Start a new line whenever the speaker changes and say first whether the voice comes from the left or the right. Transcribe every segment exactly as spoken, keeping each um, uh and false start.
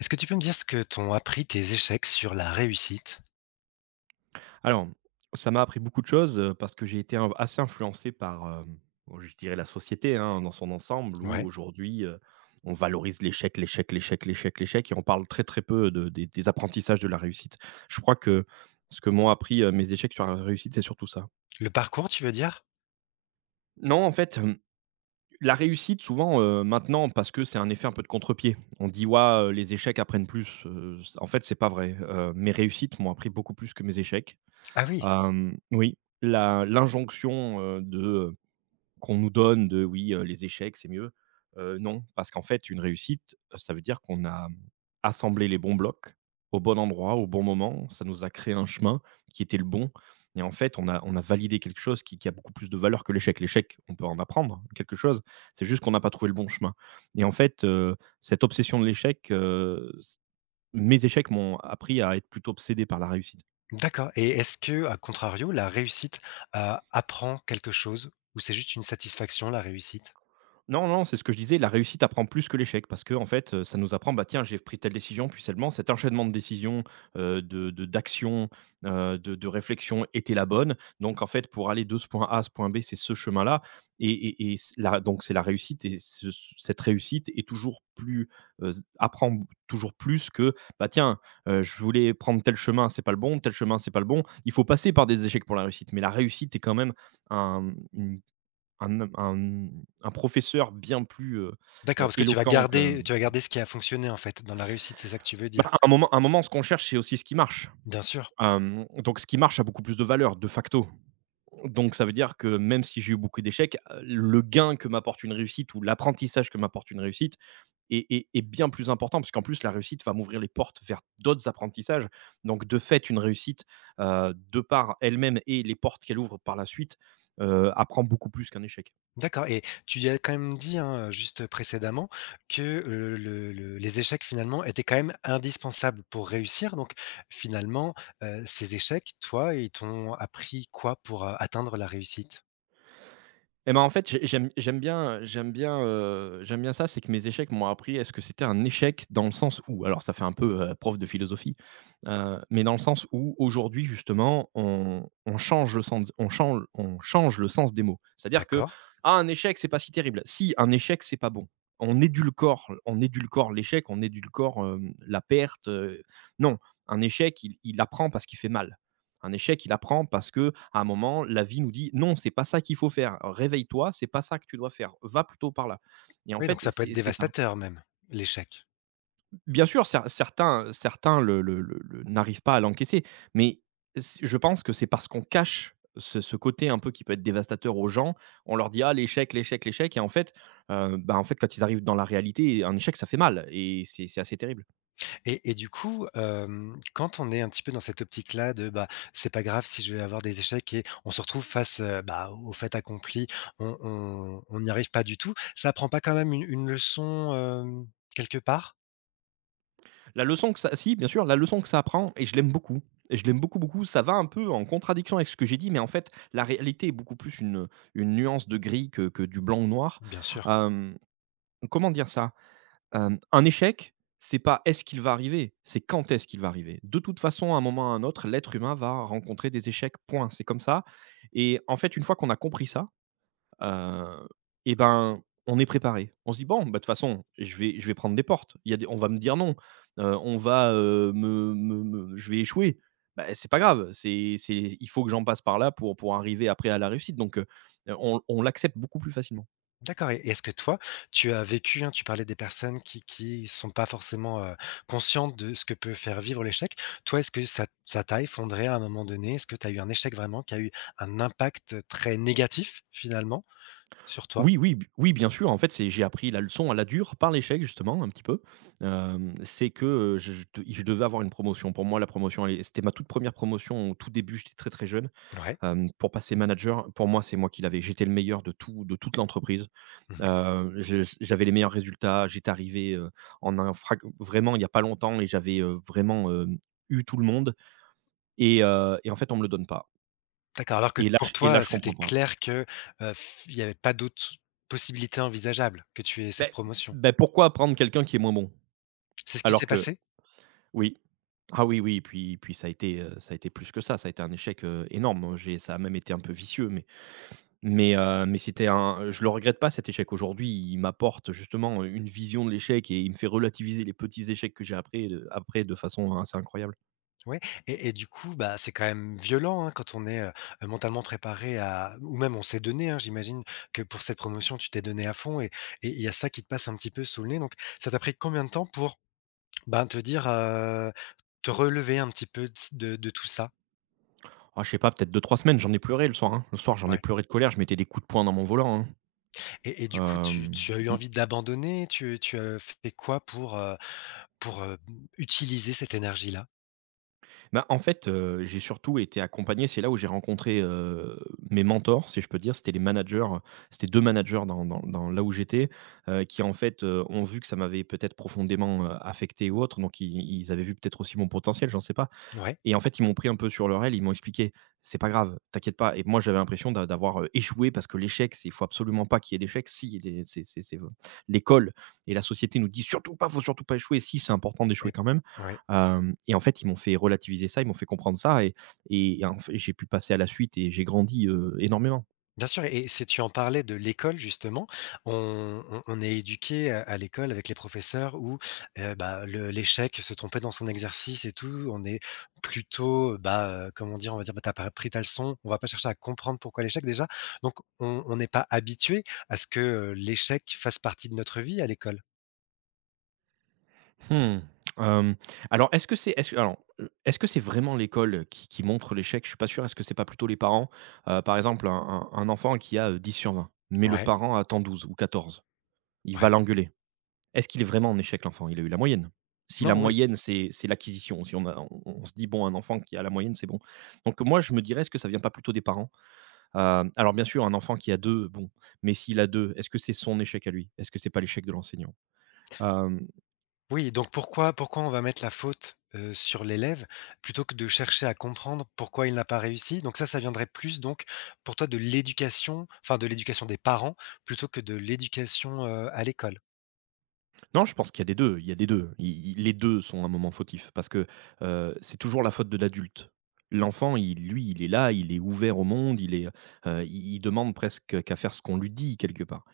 left: Est-ce que tu peux me dire ce que t'ont appris tes échecs sur la réussite?
right: Alors, ça m'a appris beaucoup de choses, heu, parce que j'ai été in assez influencé par, hem, oh, je dirais la société, hein, dans son ensemble où
left: Ouais.
right: aujourd'hui, heu, on valorise l'échec, l'échec, l'échec, l'échec, l'échec et on parle très, très peu de des des apprentissages de la réussite. Je crois que ce que m'ont appris, heu, mes échecs sur la réussite, c'est surtout ça.
left: Le parcours, tu veux dire?
right: Non, en fait, hem, la réussite souvent, heu, maintenant parce que c'est un effet un peu de contre-pied. On dit: «Ouah, les échecs apprennent plus», heu, c en fait, c'est pas vrai. Heu, mes réussites m'ont appris beaucoup plus que mes échecs.
left: Ah oui,
right: Hem, oui, la l'injonction, heu, de, qu'on nous donne de: «Oui, heu, les échecs, c'est mieux». Heu, non, parce qu'en fait, une réussite, ça veut dire qu'on a assemblé les bons blocs, au bon endroit, au bon moment. Ça nous a créé un chemin qui était le bon et en fait, on a on a validé quelque chose qui qui a beaucoup plus de valeur que l'échec. L'échec, on peut en apprendre quelque chose, c'est juste qu'on n'a pas trouvé le bon chemin et en fait, heu, cette obsession de l'échec, heu, c mes échecs m'ont appris à être plutôt obsédé par la réussite.
left: d'accord, et est-ce que à contrario, la réussite, heu, apprend quelque chose ou c'est juste une satisfaction, la réussite?
right: Non, non, c'est ce que je disais, la réussite apprend plus que l'échec parce que en fait, heu, ça nous apprend, bah, tiens, j'ai pris telle décision, puis seulement cet enchaînement de décisions, heu, de de d'actions, heu, de de réflexions était la bonne. Donc en fait, pour aller de ce point A à ce point B, c'est ce chemin-là et et et c la donc c'est la réussite et ce cette réussite est toujours plus, heu, z apprend b toujours plus que, bah, tiens, heu, je voulais prendre tel chemin, c'est pas le bon, tel chemin, c'est pas le bon. Il faut passer par des échecs pour la réussite, mais la réussite est quand même un une un homme un un professeur bien plus, heu
left: D'accord,
right: heu,
left: parce que tu vas
right: éloquent que
left: garder tu vas garder ce qui a fonctionné, en fait, dans la réussite, c'est ça que tu veux
right: bah,
left: dire?
right: à un moment à un moment, ce qu'on cherche, c'est aussi ce qui marche.
left: Bien sûr.
right: Hem, donc ce qui marche a beaucoup plus de valeur, de facto. Donc ça veut dire que même si j'ai eu beaucoup d'échecs, heu, le gain que m'apporte une réussite ou l'apprentissage que m'apporte une réussite est est est bien plus important parce qu'en plus la réussite va m'ouvrir les portes vers d'autres apprentissages. Donc de fait, une réussite, heu, de par elle-même et les portes qu'elle ouvre par la suite, heu, apprend beaucoup plus qu'un échec.
left: D'accord, et tu y as quand même dit, hein, juste précédemment, que, heu, le le les échecs finalement étaient quand même indispensables pour réussir, donc finalement, heu, ces échecs, toi, ils t'ont appris quoi pour heu, atteindre la réussite?
right: Et ben, en fait, j'ai j'aime j'aime bien j'aime bien, heu, j'aime bien ça, c'est que mes échecs m'ont appris est ce que c'était un échec dans le sens où alors ça fait un peu, heu, prof de philosophie, heu, mais dans le sens où aujourd'hui justement on on change le sens on change on change le sens des mots. C'est-à-dire que:
left: D'accord.
right: «Ah, un échec, c'est pas si terrible». Si, un échec, c'est pas bon. On édulcore on édulcore l'échec, on édulcore, hem, la perte, heu, non, un échec, il il apprend parce qu'il fait mal. Un échec, il apprend parce que à un moment, la vie nous dit: «Non, c'est pas ça qu'il faut faire. Réveille-toi, c'est pas ça que tu dois faire. Va plutôt par là» et en
left: Oui, donc
right: fait,
left: ça peut être
right: c'est c'est ça.
left: dévastateur même, l'échec.
right: Bien sûr, cer certains certains le le le le n'arrivent pas à l'encaisser, mais c je pense que c'est parce qu'on cache ce ce côté un peu qui peut être dévastateur aux gens. On leur dit: «Ah, l'échec, l'échec, l'échec» et en fait, heu, bah, en fait, quand ils arrivent dans la réalité, un échec, ça fait mal et c'est c'est assez terrible.
left: Et et du coup, hem, quand on est un petit peu dans cette optique-là de, bah, c'est pas grave si je vais avoir des échecs et on se retrouve face, heu, bah, au fait accompli, on on on n'y arrive pas du tout. Ça apprend pas quand même une une leçon, hem, quelque part?
right: La leçon que ça Si, bien sûr, la leçon que ça apprend et je l'aime beaucoup et je l'aime beaucoup, beaucoup. Ça va un peu en contradiction avec ce que j'ai dit, mais en fait, la réalité est beaucoup plus une, une nuance de gris que que du blanc ou noir.
left: Bien sûr.
right: Hem, Comment dire ça? Hem, un échec, c'est pas est-ce qu'il va arriver, c'est quand est-ce qu'il va arriver. De toute façon, à un moment ou à un autre, l'être humain va rencontrer des échecs, point. C'est comme ça et en fait, une fois qu'on a compris ça. Heu et ben, on est préparé. On se dit: «Bon, bah, de toute façon, je vais je vais prendre des portes. Il y a des, on va me dire non, heu, on va, heu, me me me je vais échouer. Bah, c'est pas grave, c'est c'est il faut que j'en passe par là pour pour arriver après à la réussite», donc heu, on on l'accepte beaucoup plus facilement.
left: D'accord et et est-ce que toi, tu as vécu, hein, tu parlais des personnes qui qui sont pas forcément, heu, conscientes de ce que peut faire vivre l'échec. Toi, est-ce que ça ça t'a effondrée à un moment donné? Est-ce que tu as eu un échec vraiment qui a eu un impact très négatif, finalement, sur toi?
right: Oui, oui, b oui, bien sûr, en fait, c'est j'ai appris la leçon à la dure par l'échec justement un petit peu. Hem, c'est que, heu, je je de je devais avoir une promotion. Pour moi, la promotion, elle est c'était ma toute première promotion. Au tout début, j'étais très, très jeune.
left: Ouais.
right: Hem, pour passer manager, pour moi, c'est moi qui l'avais. J'étais le meilleur de tout de toute l'entreprise.
left: Mmh.
right: Heu, je j'avais les meilleurs résultats. J'étais arrivé, heu, en un frag vraiment il y a pas longtemps et j'avais, heu, vraiment, hem, eu tout le monde et heu et en fait, on me le donne pas
left: D'accord, alors que
right: et là
left: pour
right: j et là,
left: toi,
right: je
left: c'était
right: comprends pas.
left: clair que, heu, f il y avait pas d'autres possibilités envisageables que tu aies cette
right: Beh
left: promotion.
right: beh, Pourquoi prendre quelqu'un qui est moins bon?
left: C'est ce qui
right: Alors
left: s'est
right: que
left: passé?
right: oui. Ah oui, oui, puis puis ça a été, heu, ça a été plus que ça. Ça a été un échec, heu, énorme. J'ai Ça a même été un peu vicieux, mais Mais heu, mais c'était un je le regrette pas, cet échec. Aujourd'hui, il m'apporte justement une vision de l'échec et il me fait relativiser les petits échecs que j'ai après de après de façon assez incroyable.
left: Ouais. et et du coup, bah, c'est quand même violent, hein, quand on est, heu, mentalement préparé à ou même on s'est donné, hein, j'imagine que pour cette promotion, tu t'es donné à fond, et et il y a ça qui te passe un petit peu sous le nez, donc ça t'a pris combien de temps pour, ben, te dire, heu, te relever un petit peu de s de de tout ça?
right: Ah, je sais pas, peut-être deux trois semaines, j'en ai pleuré le soir, hein. Le soir, j'en ai
left: Ouais.
right: pleuré de colère, je mettais des coups de poing dans mon volant, hein.
left: Et et du coup,
right: Hem,
left: tu tu as eu
right: mmh.
left: envie d'abandonner? Tu tu as fait quoi pour, heu, pour, heu, mmh, utiliser cette énergie-là?
right: Bah, en fait, heu, j'ai surtout été accompagné. C'est là où j'ai rencontré, heu, mes mentors, si je peux dire. C'était les managers. C'était deux managers dans dans dans là où j'étais, heu, qui en fait, heu, ont vu que ça m'avait peut-être profondément, heu, affecté ou autre, donc i ils avaient vu peut-être aussi mon potentiel, j'en sais pas.
left: Ouais
right: Et en fait, ils m'ont pris un peu sur leur aile, ils m'ont expliqué: «C'est pas grave, t'inquiète pas» et moi, j'avais l'impression d'a d'avoir, heu, échoué parce que l'échec, c'est il faut absolument pas qu'il y ait d'échec. Si, il est c'est c'est c'est v l'école et la société nous dit: «Surtout pas, faut surtout pas échouer». Si, c'est important d'échouer
left: et
right: quand même,
left: ouais.
right: hem et en fait, ils m'ont fait relativiser ça, ils m'ont fait comprendre ça et et en fait, j'ai pu passer à la suite et j'ai grandi, heu, énormément.
left: Bien sûr. Et si tu en parlais de l'école justement, on on on est éduqué à à l'école avec les professeurs où, heu, bah, le l'échec, se tromper dans son exercice et tout, on est plutôt, euh, bah, heu, comment dire? On va dire: «Bah, tu pas appris ta leçon», on va pas chercher à comprendre pourquoi l'échec déjà. Donc on on n'est pas habitué à ce que, heu, l'échec fasse partie de notre vie à l'école.
right: Mmh. Hem, alors est-ce que c'est est-ce que alors, heu, est-ce que c'est vraiment l'école qui qui montre l'échec? Je suis pas sûr. Est-ce que c'est pas plutôt les parents? Heu, par exemple, un un un enfant qui a, heu, dix sur vingt, mais le
left: Ouais,
right: parent attend douze ou quatorze, il va
left: ouais.
right: l'engueuler. Est-ce qu'il est vraiment en échec, l'enfant? Il a eu la moyenne. Si la
left: Non, oui.
right: moyenne, c'est c'est l'acquisition, si on a on on se dit: «Bon, un enfant qui a la moyenne, c'est bon». Donc moi, je me dirais, est-ce que ça vient pas plutôt des parents? Hem, alors bien sûr, un enfant qui a deux, bon, mais s'il a deux, est-ce que c'est son échec à lui? Est-ce que c'est pas l'échec de l'enseignant?
left: Oui, donc pourquoi pourquoi on va mettre la faute, heu, sur l'élève plutôt que de chercher à comprendre pourquoi il n'a pas réussi? Donc ça, ça viendrait plus, donc pour toi, de l'éducation, enfin de l'éducation des parents plutôt que de l'éducation, heu, à l'école.
right: Non, je pense qu'il y a des deux. Il y a des deux. I i Les deux sont un moment fautif parce que, heu, c'est toujours la faute de l'adulte. L'enfant, il lui, il est là, il est ouvert au monde, il est, heu, il il demande presque qu'à faire ce qu'on lui dit quelque part.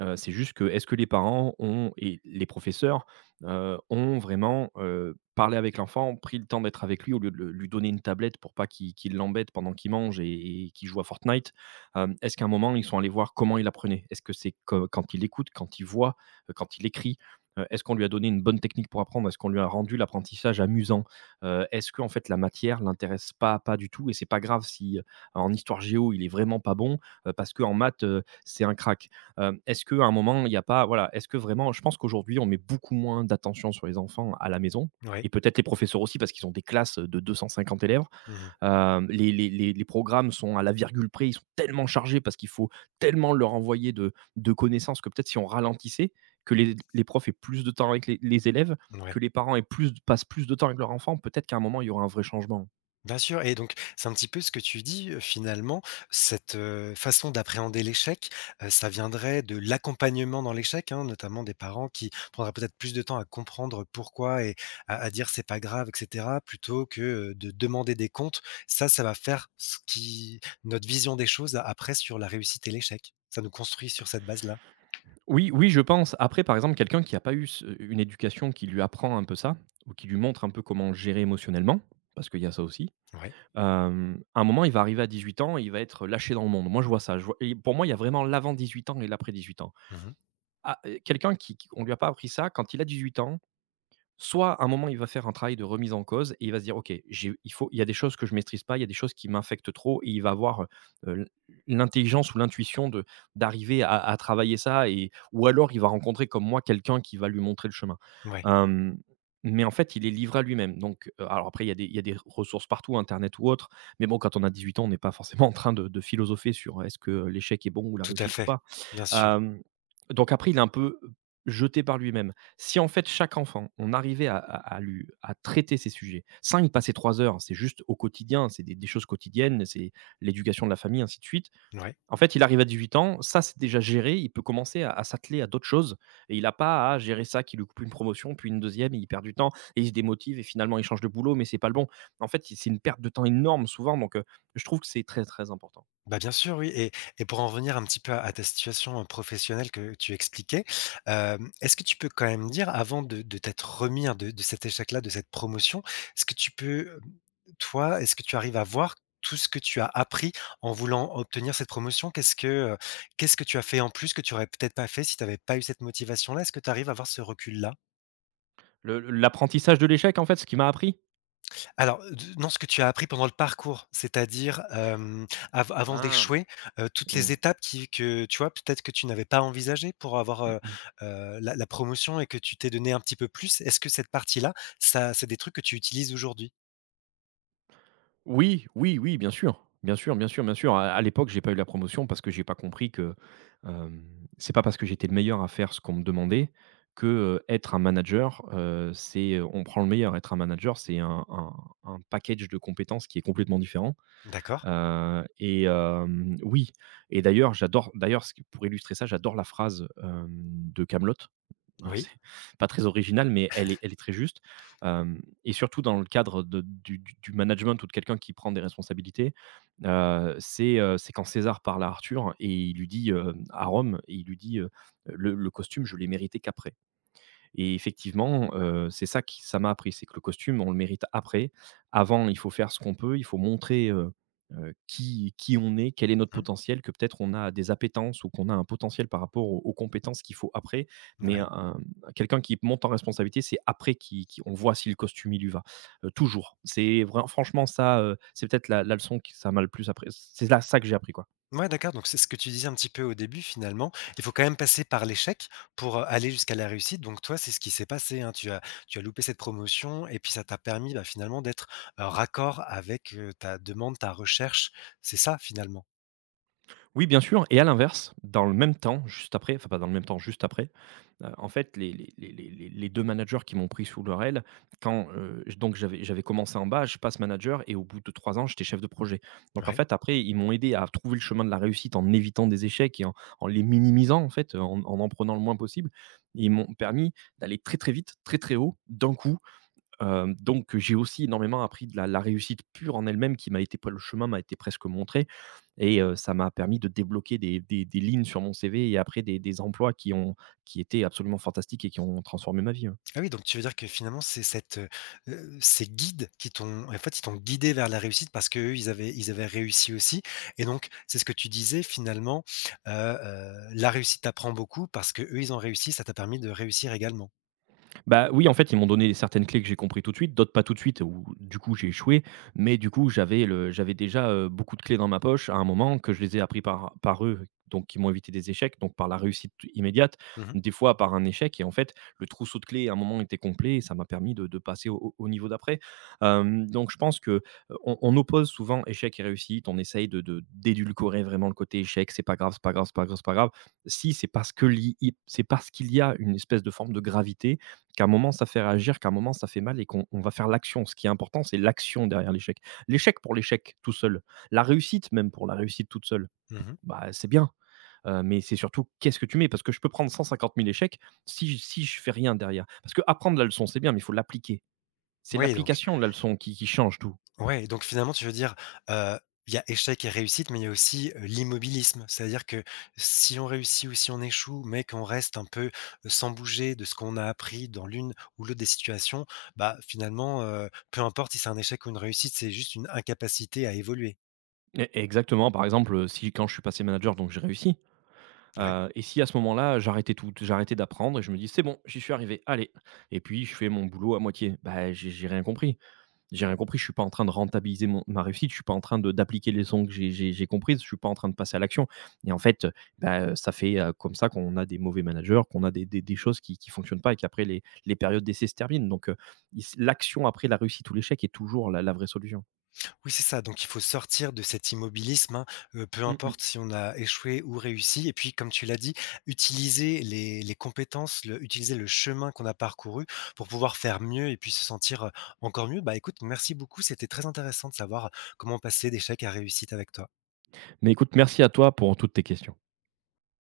right: Heu, c'est juste que, est-ce que les parents ont et les professeurs, heu, ont vraiment, heu, parlé avec l'enfant, pris le temps d'être avec lui au lieu de le lui donner une tablette pour pas qu'il qu'il l'embête pendant qu'il mange et et qu'il joue à Fortnite? Hem, est-ce qu'à un moment, ils sont allés voir comment il apprenait? Est-ce que c'est que quand il écoute, quand il voit, heu, quand il écrit? Heu, est-ce qu'on lui a donné une bonne technique pour apprendre? Est-ce qu'on lui a rendu l'apprentissage amusant? Heu, est-ce que en fait la matière l'intéresse pas pas du tout et c'est pas grave si, heu, en histoire géo, il est vraiment pas bon, heu, parce que en maths, heu, c'est un crack. Hem, est-ce qu'à un moment, il n'y a pas voilà, est-ce que vraiment je pense qu'aujourd'hui, on met beaucoup moins d'attention sur les enfants à la maison
left: Oui.
right: et peut-être les professeurs aussi parce qu'ils ont des classes de deux cent cinquante élèves.
left: Mmh.
right: Hem, les les les les programmes sont à la virgule près, ils sont tellement chargés parce qu'il faut tellement leur envoyer de de connaissances que peut-être si on ralentissait, que les les profs aient plus de temps avec les les élèves,
left: Ouais.
right: que les parents aient plus passent plus de temps avec leurs enfants, peut-être qu'à un moment, il y aura un vrai changement.
left: Bien sûr, et donc c'est un petit peu ce que tu dis, heu, finalement, cette, heu, façon d'appréhender l'échec, heu, ça viendrait de l'accompagnement dans l'échec, hein, notamment des parents qui prendraient peut-être plus de temps à comprendre pourquoi, et à à dire: «C'est pas grave» et cetera, plutôt que, heu, de demander des comptes. Ça, ça va faire ce qui notre vision des choses a- après sur la réussite et l'échec. Ça nous construit sur cette base-là.
right: Oui, oui, je pense. Après, par exemple, quelqu'un qui n'a pas eu ce une éducation qui lui apprend un peu ça, ou qui lui montre un peu comment gérer émotionnellement, parce qu'il y a ça aussi,
left: Oui, ouais.
right: hem, à un moment, il va arriver à dix-huit ans et il va être lâché dans le monde. Moi, je vois ça, je vois et pour moi, il y a vraiment l'avant dix-huit ans et l'après dix-huit ans.
left: Mmh.
right: Ah, heu, quelqu'un qui qui on lui a pas appris ça, quand il a dix-huit ans, soit à un moment, il va faire un travail de remise en cause et il va se dire: «OK, j'ai il faut il y a des choses que je maîtrise pas, il y a des choses qui m'infectent trop» et il va avoir, heu, l l'intelligence ou l'intuition de d'arriver à à travailler ça et ou alors il va rencontrer comme moi quelqu'un qui va lui montrer le chemin.
left: Ouais,
right: Hem, mais en fait, il est livré à lui-même donc heu, alors après il y a des il y a des ressources partout, internet ou autre, mais bon, quand on a dix-huit ans, on n'est pas forcément en train de de philosopher sur est-ce que l'échec est bon ou la
left: tout à
right: réussite ou
left: fait.
right: pas?
left: Bien sûr.
right: Hem, donc après il est un peu jeté par lui-même. Si en fait chaque enfant, on arrivait à à à lui à traiter ces sujets, sans y passer trois heures, c'est juste au quotidien, c'est des des choses quotidiennes, c'est l'éducation de la famille, ainsi de suite.
left: Ouais.
right: En fait, il arrive à dix-huit ans, ça c'est déjà géré, il peut commencer à à s'atteler à d'autres choses et il n'a pas à gérer ça qui lui coupe une promotion, puis une deuxième et il perd du temps et il se démotive et finalement il change de boulot mais c'est pas le bon. En fait, c'est une perte de temps énorme souvent donc heu, je trouve que c'est très, très important.
left: Bah, bien sûr, oui. et et pour en revenir un petit peu à à ta situation, heu, professionnelle que tu expliquais, hem, est-ce que tu peux quand même dire avant de de t'être remis, hein, de de cet échec-là, de cette promotion, est-ce que tu peux, hem, toi, est-ce que tu arrives à voir tout ce que tu as appris en voulant obtenir cette promotion? Qu'est-ce que, heu, qu'est-ce que tu as fait en plus que tu aurais peut-être pas fait si tu avais pas eu cette motivation-là? Est-ce que tu arrives à avoir ce recul-là?
right: Le l'apprentissage de l'échec en fait, ce qui m'a appris?
left: Alors, d non, ce que tu as appris pendant le parcours, c'est-à-dire, hem, av avant
right: Ah,
left: d'échouer, heu, toutes
right: mmh.
left: les
right: Mmh.
left: étapes qui que tu vois, peut-être que tu n'avais pas envisagées pour avoir, heu heu, la la promotion, et que tu t'es donné un petit peu plus. Est-ce que cette partie-là, ça c'est des trucs que tu utilises aujourd'hui?
right: Oui, oui, oui, bien sûr. Bien sûr, bien sûr, bien sûr. À à l'époque, j'ai pas eu la promotion parce que j'ai pas compris que, hem, c'est pas parce que j'étais le meilleur à faire ce qu'on me demandait que, heu, être un manager, heu, c'est, on prend le meilleur. Être un manager, c'est un un un package de compétences qui est complètement différent,
left: D'accord.
right: heu et hem, oui et d'ailleurs, j'adore d'ailleurs, ce qui pour illustrer ça, j'adore la phrase, hem, de Camelot.
left: Oui.
right: C'est pas très original, mais elle est elle est très juste, hem et surtout dans le cadre de du du du management ou de quelqu'un qui prend des responsabilités, heu, c'est, heu, c'est quand César parle à Arthur et il lui dit, heu à Rome et il lui dit, heu: «Le le costume, je l'ai mérité qu'après». Et effectivement, heu, c'est ça qui ça m'a appris, c'est que le costume, on le mérite après. Avant, il faut faire ce qu'on peut, il faut montrer, heu heu, qui qui on est, quel est notre
left: Mmh.
right: potentiel, que peut-être on a des appétences ou qu'on a un potentiel par rapport aux aux compétences qu'il faut après. Mais
left: Ouais.
right: un quelqu'un qui monte en responsabilité, c'est après qui qui on voit si le costume, il lui va, heu, toujours. C'est vraiment, franchement ça, heu, c'est peut-être la la leçon qui ça m'a le plus appris c'est là ça que j'ai appris, quoi.
left: Ouais, d'accord, donc c'est ce que tu disais un petit peu au début finalement, il faut quand même passer par l'échec pour, heu, aller jusqu'à la réussite. Donc toi, c'est ce qui s'est passé, hein. Tu as tu as loupé cette promotion et puis ça t'a permis, bah, finalement d'être, heu, raccord avec, heu, ta demande, ta recherche. C'est ça finalement?
right: Oui, bien sûr. Et à l'inverse, dans le même temps, juste après, enfin pas dans le même temps, juste après, heu, en fait, les les les les les les deux managers qui m'ont pris sous leur aile, quand, heu, j donc j'avais j'avais commencé en bas, je passe manager et au bout de trois ans, j'étais chef de projet. Donc en
left: Ouais.
right: fait, après, ils m'ont aidé à trouver le chemin de la réussite en évitant des échecs et en en les minimisant, en fait, en en en prenant le moins possible. Ils m'ont permis d'aller très, très vite, très, très haut, d'un coup. Hem, donc j'ai aussi énormément appris de la la réussite pure en elle-même qui m'a été le chemin m'a été presque montré et heu, ça m'a permis de débloquer des des des lignes sur mon C V et après des des emplois qui ont qui étaient absolument fantastiques et qui ont transformé ma vie, ouais.
left: Ah oui, donc tu veux dire que finalement c'est cette, heu heu, ces guides qui t'ont en fait, ils t'ont guidé vers la réussite parce que eux ils avaient ils avaient réussi aussi, et donc c'est ce que tu disais finalement, heu heu, la réussite t'apprend beaucoup parce que eux ils ont réussi, ça t'a permis de réussir également.
right: Bah, oui, en fait, ils m'ont donné certaines clés que j'ai compris tout de suite, d'autres pas tout de suite où du coup j'ai échoué. Mais du coup, j'avais le j'avais déjà, heu, beaucoup de clés dans ma poche à un moment que je les ai appris par par eux, donc ils m'ont évité des échecs, donc par la réussite immédiate,
left: Mmh.
right: des fois par un échec et en fait, le trousseau de clés à un moment était complet et ça m'a permis de de passer au au au niveau d'après. Hem, donc je pense que, heu, on on oppose souvent échec et réussite, on essaye de de d'édulcorer vraiment le côté échec, c'est pas grave, c'est pas grave, c'est pas grave, c'est pas grave. Si, c'est parce que li c'est parce qu'il y a une espèce de forme de gravité qu'à un moment ça fait réagir, qu'à un moment ça fait mal et qu'on on va faire l'action. Ce qui est important, c'est l'action derrière l'échec. L'échec pour l'échec tout seul, la réussite même pour la réussite toute seule,
left: Mmh.
right: bah, c'est bien, heu, mais c'est surtout qu'est-ce que tu mets? Parce que je peux prendre cent cinquante mille échecs si j si je fais rien derrière. Parce que apprendre la leçon, c'est bien, mais il faut l'appliquer. C'est
left: Oui donc
right: l'application de la leçon qui qui change tout.
left: ouais donc finalement tu veux dire, heu, il y a échec et réussite, mais il y a aussi, heu, l'immobilisme. C'est-à-dire que si on réussit ou si on échoue, mais qu'on reste un peu, heu, sans bouger de ce qu'on a appris dans l'une ou l'autre des situations, bah, finalement, heu, peu importe si c'est un échec ou une réussite, c'est juste une incapacité à évoluer.
right: Et exactement, par exemple, si quand je suis passé manager, donc j'ai réussi,
left: Ouais.
right: heu et si à ce moment-là, j'arrêtais tout, j'arrêtais d'apprendre et je me dis: «C'est bon, j'y suis arrivé, allez» et puis je fais mon boulot à moitié, bah, j'ai j'ai rien compris. J'ai rien compris, je suis pas en train de rentabiliser mon ma réussite, je suis pas en train de d'appliquer les leçons que j'ai j'ai j'ai comprises, je suis pas en train de passer à l'action et en fait, heu, bah, ça fait, heu, comme ça qu'on a des mauvais managers, qu'on a des des des choses qui qui fonctionnent pas et qu'après les les périodes d'essai se terminent donc heu, il s l'action après la réussite ou l'échec est toujours la la vraie solution.
left: Oui, c'est ça. Donc, il faut sortir de cet immobilisme, hein, heu, peu
right: Mmh mh.
left: importe si on a échoué ou réussi, et puis, comme tu l'as dit, utiliser les les compétences, le utiliser le chemin qu'on a parcouru pour pouvoir faire mieux et puis se sentir, heu, encore mieux. Bah, écoute, merci beaucoup, c'était très intéressant de savoir comment passer d'échec à réussite avec toi.
right: Mais écoute, merci à toi pour toutes tes questions.